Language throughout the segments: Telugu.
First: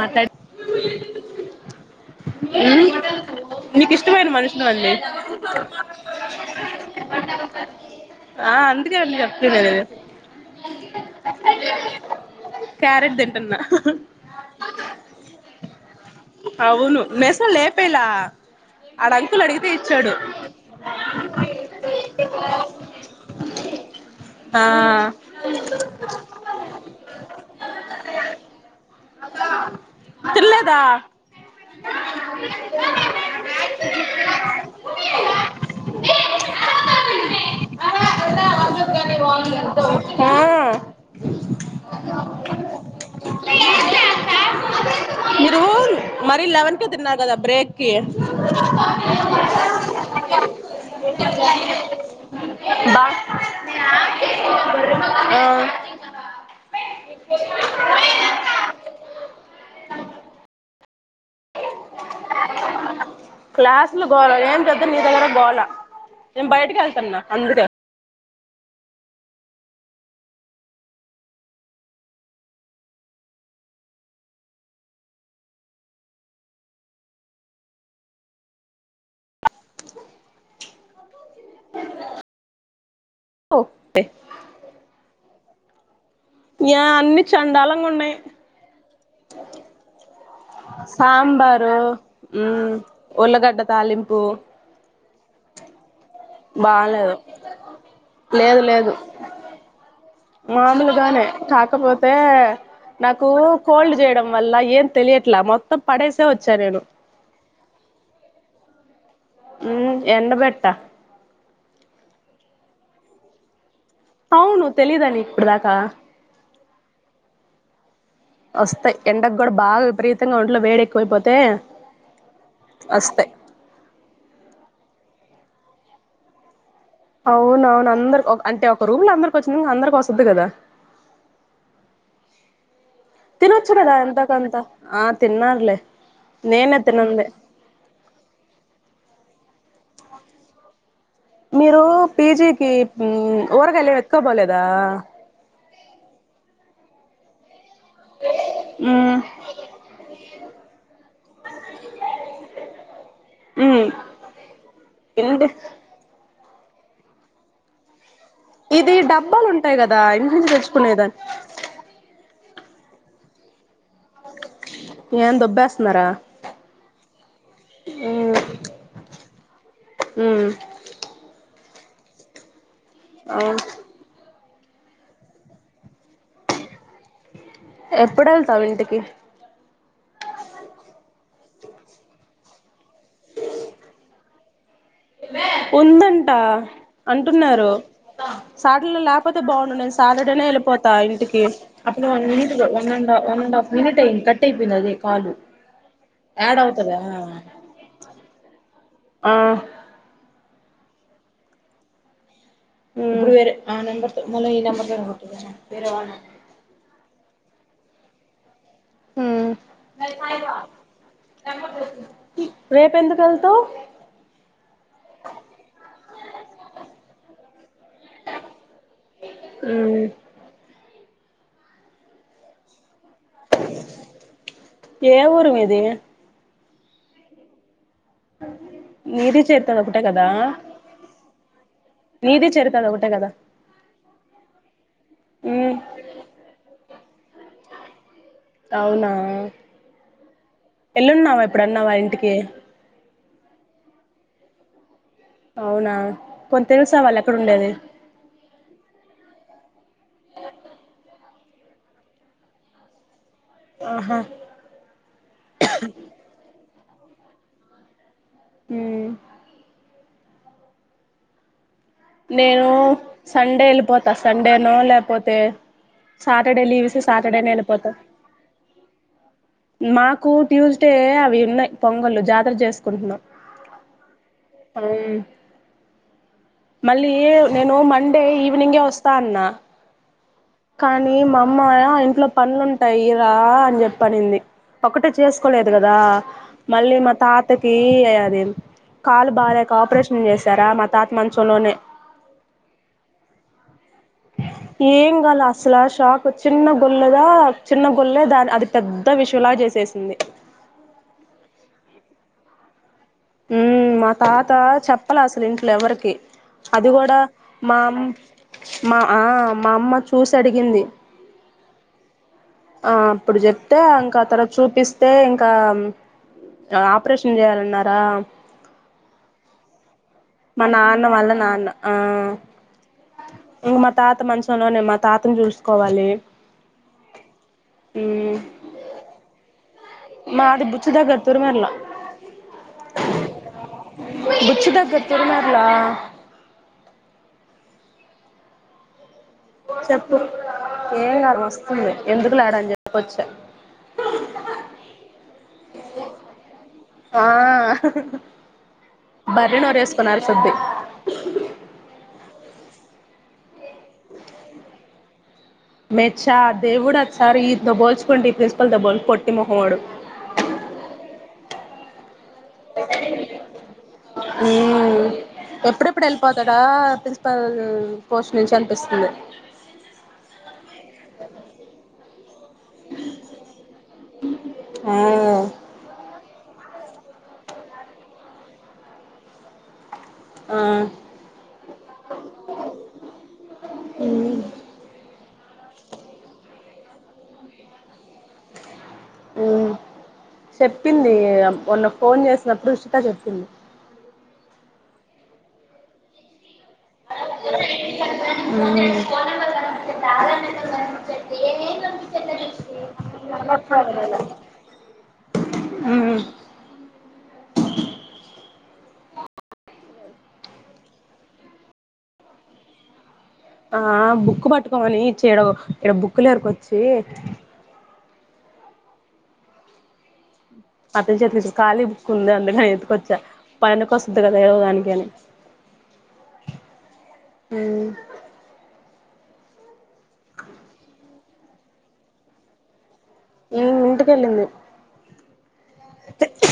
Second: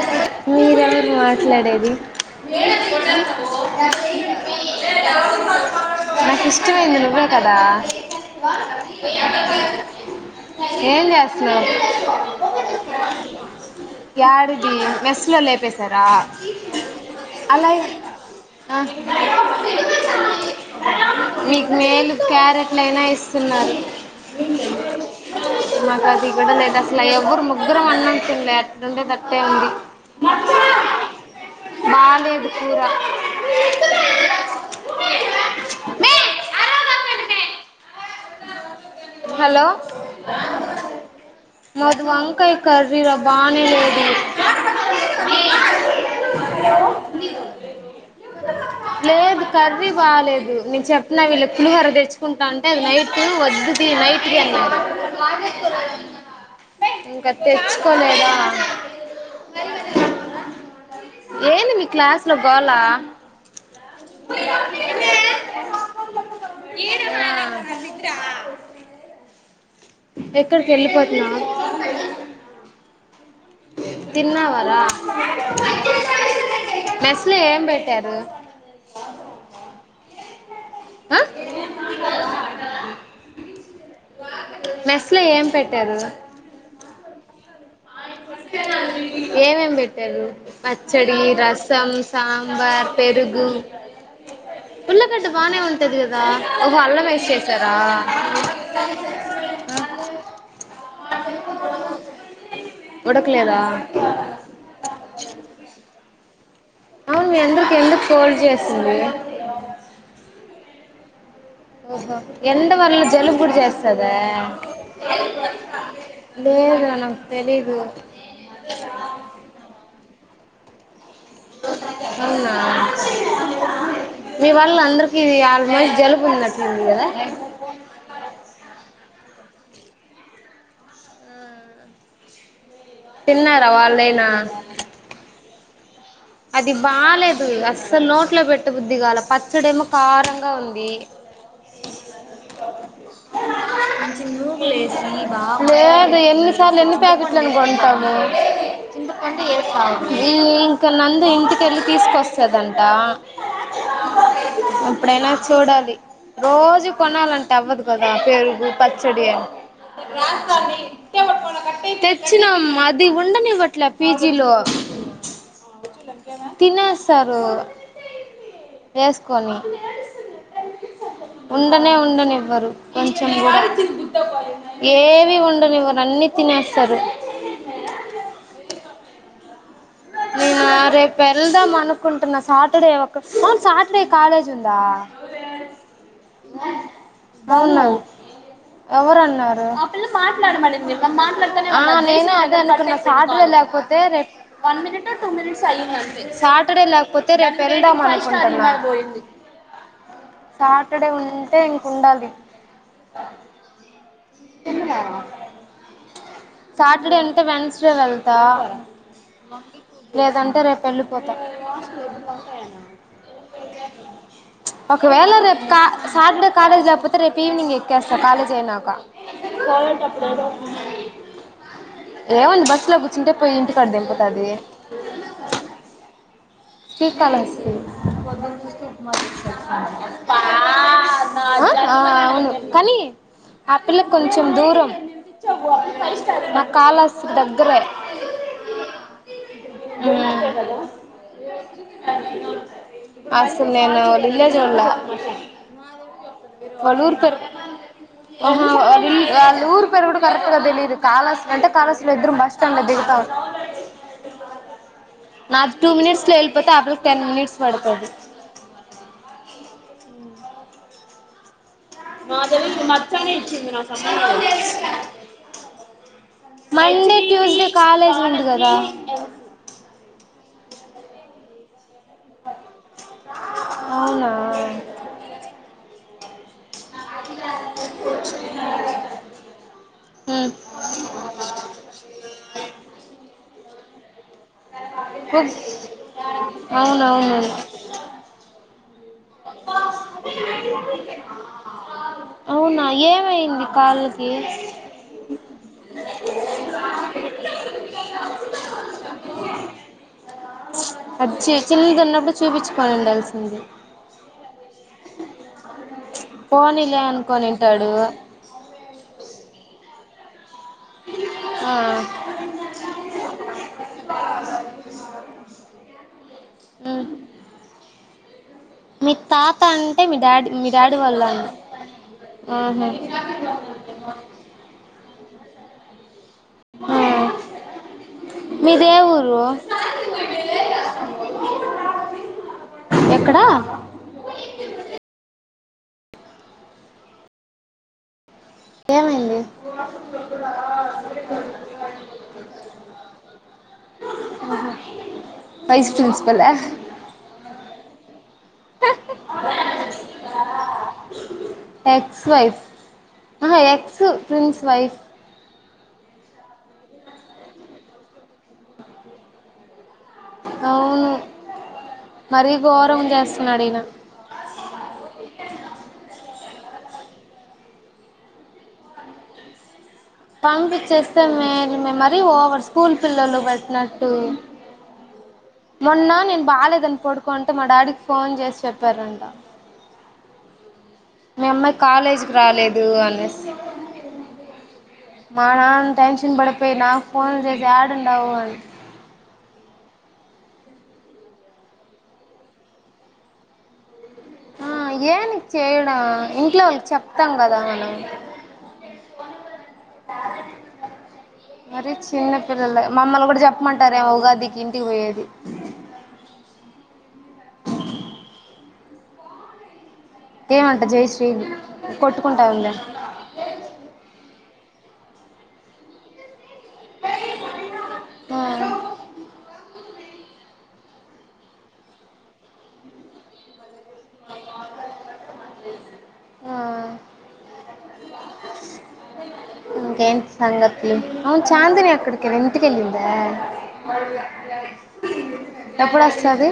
మాట్లాడి మీరే మీరు మాట్లాడేది నీకు ఇష్టమైన మనుషులు అండి నాకు ఇష్టమైంది నువ్వు కదా ఆ అందుకే అండి చెప్తున్నది ఏం చేస్తున్నావు క్యారెట్ తింటున్నా యాడ ఇ మెస్ లో లేపసార అవును మెస అలా లేపేలా ఆడ అంకులు అడిగితే ఇచ్చాడు మీకు మేలు క్యారెట్లయినా ఇస్తున్నా ఆ ఆ మాకు అది కూడా లేదు అసలు ఎవరు ముగ్గురం అన్నాం తినేలే అట్ండే తిన్లేద బాగాలేదు కూర హలో ఆ మధు వంకాయ కర్రీరా బాగానే లేదు మీరు మరి లెవెన్ కే తిన్నారు కదా బ్రేక్ కి లేదు కర్రీ బాలేదు నేను చెప్పిన వీళ్ళ పులిహోర తెచ్చుకుంటా అంటే అది బా నైట్ దు వదు నైట్ కి ఆ ఇంకా తెచ్చుకోలేదా ఏందీ మీ క్లాస్ లో గోలా క్లాసులో గోల ఏం చేద్దాం నీ దగ్గర గోలా నేను బయటకి వెళ్తన్నా అందుకే ఎక్కడికెళ్ళిపోతున్నావు తిన్నావరా మెస్లే ఏం పెట్టారు. ఆ మెస్ లో ఏం పెట్ తెల్ద్ యా అన్ని చండాలంగా ఉన్నాయి ఏమేం పెట్టారు పచ్చడి సాంబారు రసం హ్మ్మ్ సాంబార్ పెరుగు ఉల్లగడ్డ తాలింపు. ఉల్లగడ్డ బానే ఉం బాలేదు లేదు లేదు మామలుగానే కాకపోతే నాకు ఉడకలేదా కోల్డ్ చేయడం వల్ల ఏం తెలియట్లా మొత్తం పడేసే వ సరేను అవును మీ అందరికి ఎందుకు కోల్డ్ జేసింది మ్మ్ ఎండబెట్ట ఓహో ఎందువల్ల జలుబు కూడా జేస్ అవును తెలియదా నీకు ఇప్పటి దాకా లేేదునా తెలీదు వస్తయ్ ఎండకు కూడ బాగా విపరీతంగా ఒంట్లో వేడెక్ కోయిపోతే అవునా అస్తయ్ మీ వల్ల అందరికిీ ఆల్మోస్ట్ జలుబు ఉన్ అవునవును అందరు అంటే ఒక రూమ్ లో అందరు వచ్చిన్ అందరికీ వస్తుద్ధి కదా తిన్నారా తినొచ్చు కదా ఎంతో వాళ్ళైనా కొంత అది బాలేదు అస్సలు నోట్లో పెట్ట బుద్దిగాల పచ్చడేమో కారంగా ఉంది. మీరు పీజీకి ఊరగాయలేం ఎత్తుకోపోలేదా లేదు ఎన్నిసార్లు ఎన్ని ప్యాకెట్లు అని కోన్ కొంటాము మ్మ్ మ్మ్ నందు ఇంటికెళ్ళి తీసుకొస్తదంట మ్మ్ ఎప్పుడైనా ఏంటి చూడాలి రోజు కొనాలంటే అవ్వదు గదు పెరుగు ఇది పచ్చడి డబ్బాలు ఉంటాయి కదా ఇంటి నుంచి తెచ్చుకునేదాన్ని చ్చినామ్మ అది ఉండనివ్వట్లే ఏందోబ్బెస్ తినే సారు ఎస్ కొని హ్మ్మ్ ఉండనే ఉండనివ్వరు కొంచం కూడా అవును ఏవి ఉండనివ్వరు అన్ని తినేస్తారు. ఎప్పుడు వెళ్తావు ఇంటికి నేను రేపు వెళ్దాం అనుకుంటున్నా. సాటర్డే ఒక అవును సాటర్డే కాలేజ్ ఉందా. ఉందంట అంటున్నారు బాగున్నాను సాట లో లేకపోతే ఎవరన్నారు బాగుండు సాటర్డేనే వెళ్ళిపోతా. ఇంటికి ఆ అప్పుడు నేను అదే వన్ అనుకున్నా సాటర్డే అండ్ హఫ్ లేకపోతే మినిట్ అయింది రేపు కటి ప్ వన్ మినిట్ టూ మినిట్స్ అయింది అంతే సాటర్డే అవుతదా లేకపోతే రేపు వెళ్దంది ఆ సాటర్డే ఉంటే ఇంక ఉండాలి ఇప్పుడు వేరే ఆ నంబర్ తో మళ్ళ ఈ నంబర్ తో వేరే వాళ వెన్స్ డే వెళ్తా లేదంటే రేపు వెళ్ళిపోతా. రేపు ఎందుకు వెళ్తావ్ ఒకేవేళ రేపు సాటర్డే కాలేజ్ లేకపోతే రేపు ఈవినింగ్ ఎక్కేస్తా. కాలేజ్ అయినాక రేవన్ బస్ లో కు అంటే పోయింటిం తెలుసా ఏ ఊరు మీది శ్రీకాల హస్తి నీది చరితది ఒకటే కదా న నీది అవును చరితది కానీ ఒకటే కదా ఆ పిల్ల కి కొంచెం దూరం మ్మ్ నాకు కాళ దగ్గరే అవునా ఎల్లినావ ఇప్ అప్పుడన్నా వా ఇంటికి అసలు నేను లేళ్ళే చుల్ల అవునా పోనీ తెలుసా వాళ్ళు ఎక్కడ ఉండేది ఇల్ వాళ్ళు ఊరు పేరు కూడా కరెట్గా తెలియదు. కాలహస్త్రి అంటే కాలహస్త్రి లో ఇద్దరు బస్ స్టాండ్ లో దిగుతా ఆహా నాది టూ మినిట్స్ లో ఆ పిల్ల కి టెన్ మినిట్స్ పడుతుది ఊం అ నేను సండే వెళ్ళిపోతా. సండేనో లేకపోతే సాటర్డే లీవ్సి మండే సాటర్డే నో ట్యూస్డే వెళ్ళిపోతా. కాలేజ్ ఉంది కదా మాకు ట్యూస్డే అవి ఉన్నాయి పొంగలు జాతర చేసుకుంటున్నాం అవునా హ్మ్ ఉ మళ్ళీ నేను మండే ఈవినింగే వస్తా. అన్నా కానీ మా అమ్మా ఇంట్లో పనులుంటాయి. రా అని చెప్ పనింది ఒకటే చేసుకోలేదు కదా మళ్ళీ మా అవునవును తాతకి అది ఏన్ కాలు బాలేక ఆపరేషన్ చేసారా మా తాత మంత్ అవునా ఏమైంది కాళ్లకు ఏం కాల అసలా షాక్ చిన్న గొల్లదా చిన్న గొల్లే దాని అది పెద్ద విషయలా చేసేసింది. అచ్చి చిన్నది ఉన్నప్పుడు చూపీచు ఉ మా తాత చెప్ ప్పలే అసలు ఇంట్లో ఎవరికి అది పోనీలే కూడా అనుకొనింటాడు మామ్ మా ఆ మా అమ్మ చూసి అడి గింది ఆ ఆ అప్పుడు చెప్తే ఇంకా ఆ తర్వాత చూపిస్తే ఇంకా మ్ ఆపరేషన్ చేయాలన్నారా మీ తాత ఆన్ మా నాన్న వాళ్ళ నాన్న ఆ ఆహా ఇంగా మా తాత మంచంలోనే మా తాతను చూస్ కోవాలి ఆ మీ దే ఊరు మాది బుచ్చి దగ్గర తురుమేర్ల ఎక్కడా బుచ్చి దగ్గర తురుమేర్ల ఏమైంది చెప్పు ఏం కాదు వస్తుంది ఎందుకులే అడ అని చెప్పొచ్చ వైస్ ప్రిన్సిపలా ఆ బర్రెనోరు ఏసుకొని అరుసుద్ది ఎక్స్ వైఫ్ ఆహా ఎక్స్ ప్రిన్స్ వైఫ్ మెచ్చా దేవుడు అదిసారి ఈయనతో బోల్చుకోండి ఈ ప్రిన్సిపల్ దబోల్ కొట్టి మొహమోడు అవును మరీ గోరం చేస్తున్నాడు ఈయన ఇక్కడ ప్రిన్సిపల్ పోస్ట్ నుంచి అనిపిస్తుంది పంపిచేస్తే మేలుమే మరి ఓవర్ స్కూల్ పిల్లలు పెట్టినట్టు ఆ మొన్న నేను బాలేదని పడుకుంటే మా డాడీకి ఫోన్ చేసి చెప్పారంట ఆ మీ అమ్మాయి కాలేజీకి రాలేదు అనేసి ఉమ్ మా నాన్న టెన్షన్ పడిపో యి నా ఫోన్ జేసి ఏడుండవూ అని ఉ చెప్పింది మొన్న ఫోన్ చేసినప్పుడు ఉషిత చెప్పింది ఆ ఏనికి చేయడం ఇం ఇంట్లో వాళ్ళకి చెప్తాం కదా మనం మరి చిన్న పిల్లలు మమ్మల్ని కూడా చెప్పమంటారేమో ఉగాదికి ఇంటికి పోయేది ఉమ్ ఏమంటా జయశ్రీ ది ఆ బుక్ పట్టు కొని చేయడం ఇడ బుక్కులు ఏరుకొని చి ఆ అతని చేతిలో ఇప్పుడు ఖాళీ బుక్ ఉంది అందుకని ఎతుకొచ్చా పైన కోస్ ఇంత కదా ఏవ గాని కని ఆ ఉమ్ ఇంకేంటి సంగతులు అవును చాందిని ఎక్కడికి వెళ్ళి ఇంటికెళ్ళింది దా ఉమ్ ఇంటికెళ్ళింది ఎప్పుడూ వస్తది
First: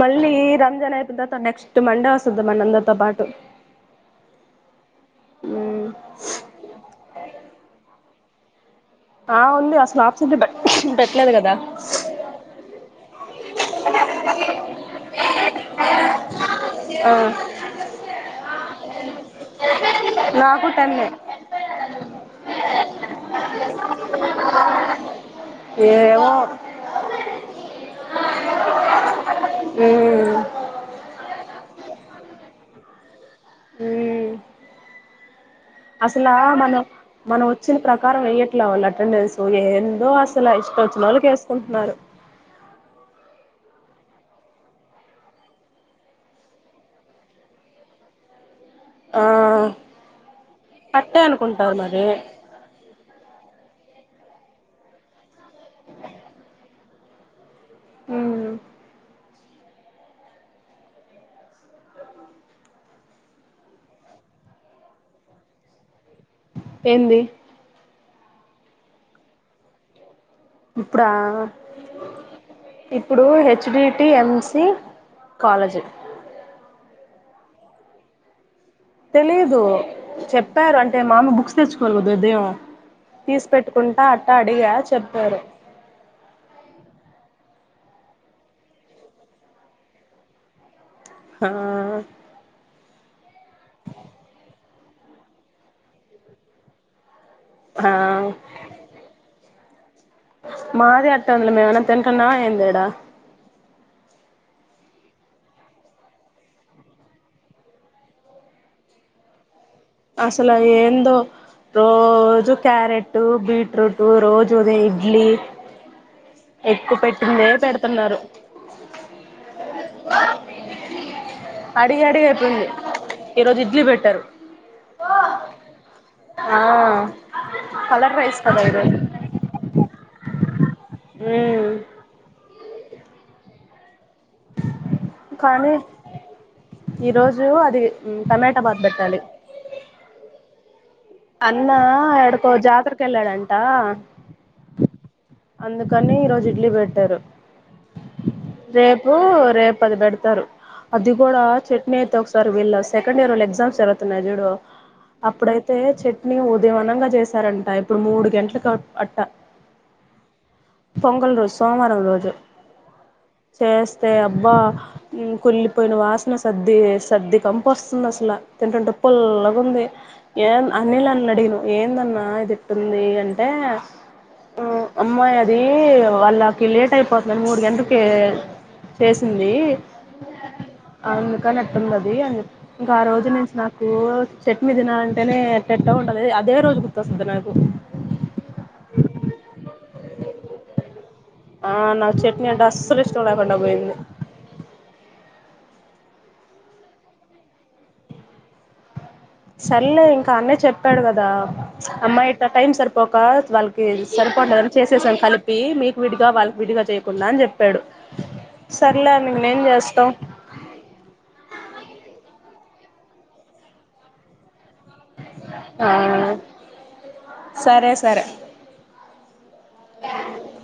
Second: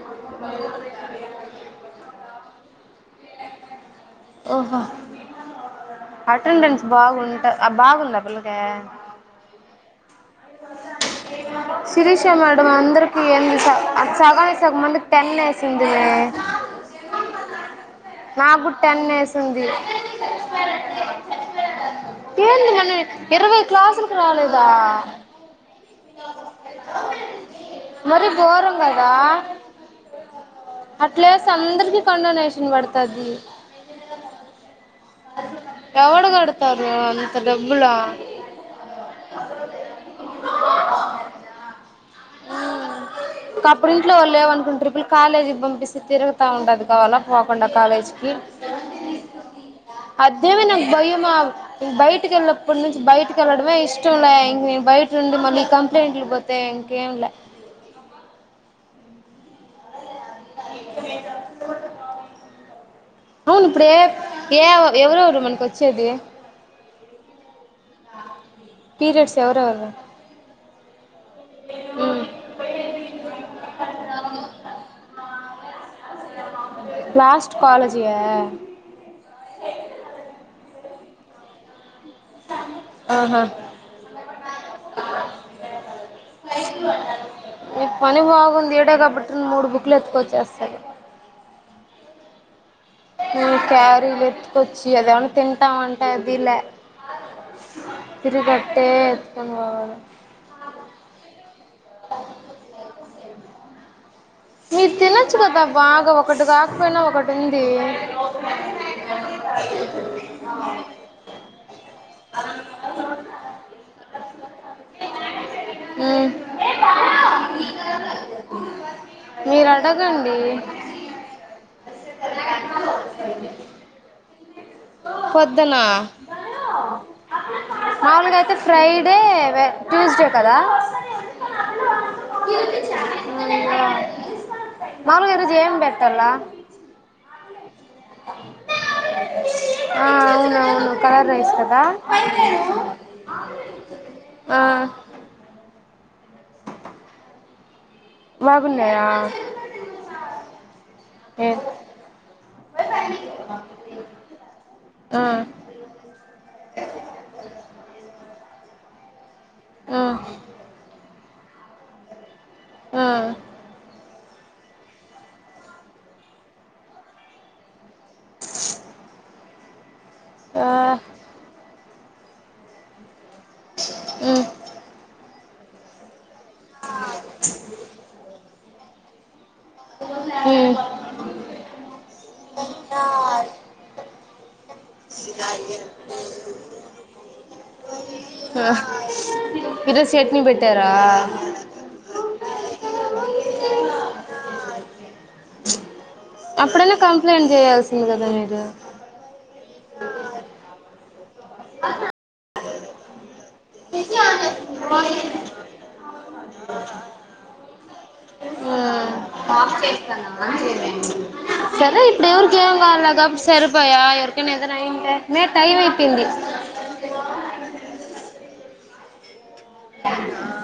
మళ్ళీ రంజాన్ అయితుంద నెక్స్ట్ మండే వస్తుంద మన అందరితో పాటు ఓహో ఉమ్ అటెండెన్స్ బాగుంట బాగుంది పిల్లకి ఆ ఉంది అసలు ఆబ్సెంట్ ఏ పెట్టలే శిరీష మేడం అందరికి సగానికి సగంమందికి టెన్ వేసిందే ఆ నా కూడా టెన్ వేసి ంది నాకు టెన్నే ఏంది నన్న ఇరవై క్లాసులకు రాలేదా ఏమో మరి గోరం కదా ఉమ్ అట్లే అందరికి కండొనేషన్ పడుత తది ఉమ్ ఎవడు అసలా మనం కడతారు అంత మనం వచ్చిన డబ్బులు ప్రకారం వెయ్యట్లే వాళ్ళు అటెండెన్స్ ఎందో అసలు ఇష్టం వచ్చినోళ్లకి వేసుకుంటున్నారు ఇంకా అప్పుడు ఇంట్లో వాళ్ళు ఏమనుకుంటారు ఈ పిల్ల కాలేజీకి పంపిస్తే తిరగతా ఉండది కావాలా పోకుండా కాలేజీకి ఆ అదేమే నాకు అట్టే భయమా అనుకుంటారు మరి బయటికి వెళ్ళనప్పుడు నుంచి బయటక వెళ్ళడమే ఇష్టం ఇష్టంలా ఇంక బయట ఉండి మళ్ళీ కంప్లైంట్లు పోతే ఇంక కేంలా ఉమ్ అవును ఇప్పుడు ఏ ఏ ఎవరెవరు మనకి వచ్చేది ఏంది పీరియడ్స్ ఎవరెవరు ఇప్పుడా ఇప్పుడు హెచ్డిటి ఎంసి కాలేజ్ లాస్ట్ కాలజీయా తెలీదు చెప్పారు అంటే మామ బుక్స్ తెచ్చుకు లే కదా ఉదయం ఆహా తీసి పెట్టుకుంటా అట్టా అడిగా చెప్పారు నీ పని బాగుంది ఈడే కాబట్టి నువ్వు మూడు బుక్లు ఎత్తుకొచ్చేస్తాను ఆ నువ్ క్యారీ వెతుకొచ్చి అదవేమన్న తింటామంటె అదిలే ఆ తిరిగట్టే త మాది అట్ట అందల మేమనా తింటనమా ఏంది ఈడ మీరు తినొచ్చు కదా బాగా ఒకటి కాకపోయినా ఒకటి ఉంది అసలు ఏందో రోజు క్యారెట్ బీట్రూట్ రోజు ఉదే ఇడ్లీ ఎక్కువ పెట్టిందే పెడుతున్నారు మీరు అడగండి అడిగి అడిగి అయిపోయింది ఈరోజు ఇడ్లీ పెట్టారు పొద్దున ఆ కలర్ మామూలుగా రైస్ అయితే కదా ఈరోజు ఫ్రైడే ట్యూస్డే కదా ఉ మాములుగా ఈ రోజు కానీ ఏమ్ పెడతారు రా ఈరోజు అది టమాటా బాత్ పెట్టాలి ఆ అవునవు అన్నా యాడకో జాతరకు వెళ్ళాడంట ఆ అందుక్ కానీ ఈరోజు ఇడ్లీ పెట్టారు బాగున్నాయా రేపు రేపు అది పెడతారు అది కూడా ఏ చట్నీ అయితే ఒకసారి వీళ్ళ సెకండ్ ఇయరోళ్ల ఎగ్జామ్స్ జరుగుతున్నాయి చూడు ఆ అప్పుడైతే నింగ్ ఉదయమనంగా చేశారంట ఇప్పుడు మూడు గంటలకు అవు అట్ట ఆ పొంగల్ రోజు సోమవారం రోజు ఆ చేస్తే అప్ బ్బా కుల్లిపోయిన వాసన సద్ది సద్ది కంపు కంపు వస్తుంది అసలు తింటుంటే పుల్లగా ఉంది ఏమ్ ఆ అనిల్ అన్నడిగా ఏందన్నా ఆ ఇదిట్టుంది ఏయన్ టె ఉమ్ ఉ అమ్మాయ్ అన్ దీ వాళ్ళ కి లేట్ అయిపోతుందని మూడు గంటలకి చేసింది ది ఉమ్ అందుకనీ అట్టుంది అది అని ఇంకా ఆ రోజు నుంచి నాకు చెట్ని తినాలని తెనేగా పెట్ట ఉంటది అదే రోజు గుర్తొస్తుంది నాకు ఈ రోజు చేట్నీ పెట్టారా ఆ నాక్ చట్నీ అంటే అసలు ఇష్టం లేకుండా పోయింది అప్పుడైనా కంప్లైంట్ చేయాల్సింది కదా మీరు సరేలే ఇంకా అన్నయ చెప్పాడు కదా అమ్మాయి ఇట్టా టైమ్ సరిపోక వాళ్ళకి సరిపోలేదని చేసేసాం కలిపి మీకు విడిగా వాళ్ళకి విడిగా చేయకుండా అని చెప్పాడు సర్లే అని నిన్నేం ఆఫ్ చేస్తాం చేస్తాను ఆన్ సరే ఇప్పుడు ఎవరికి ఏం కాలా గాబట్టి సరిపయా ఎవరికైనా ఏదైనా మే టైమ్ ఆ అయిపేయింది సరే సరే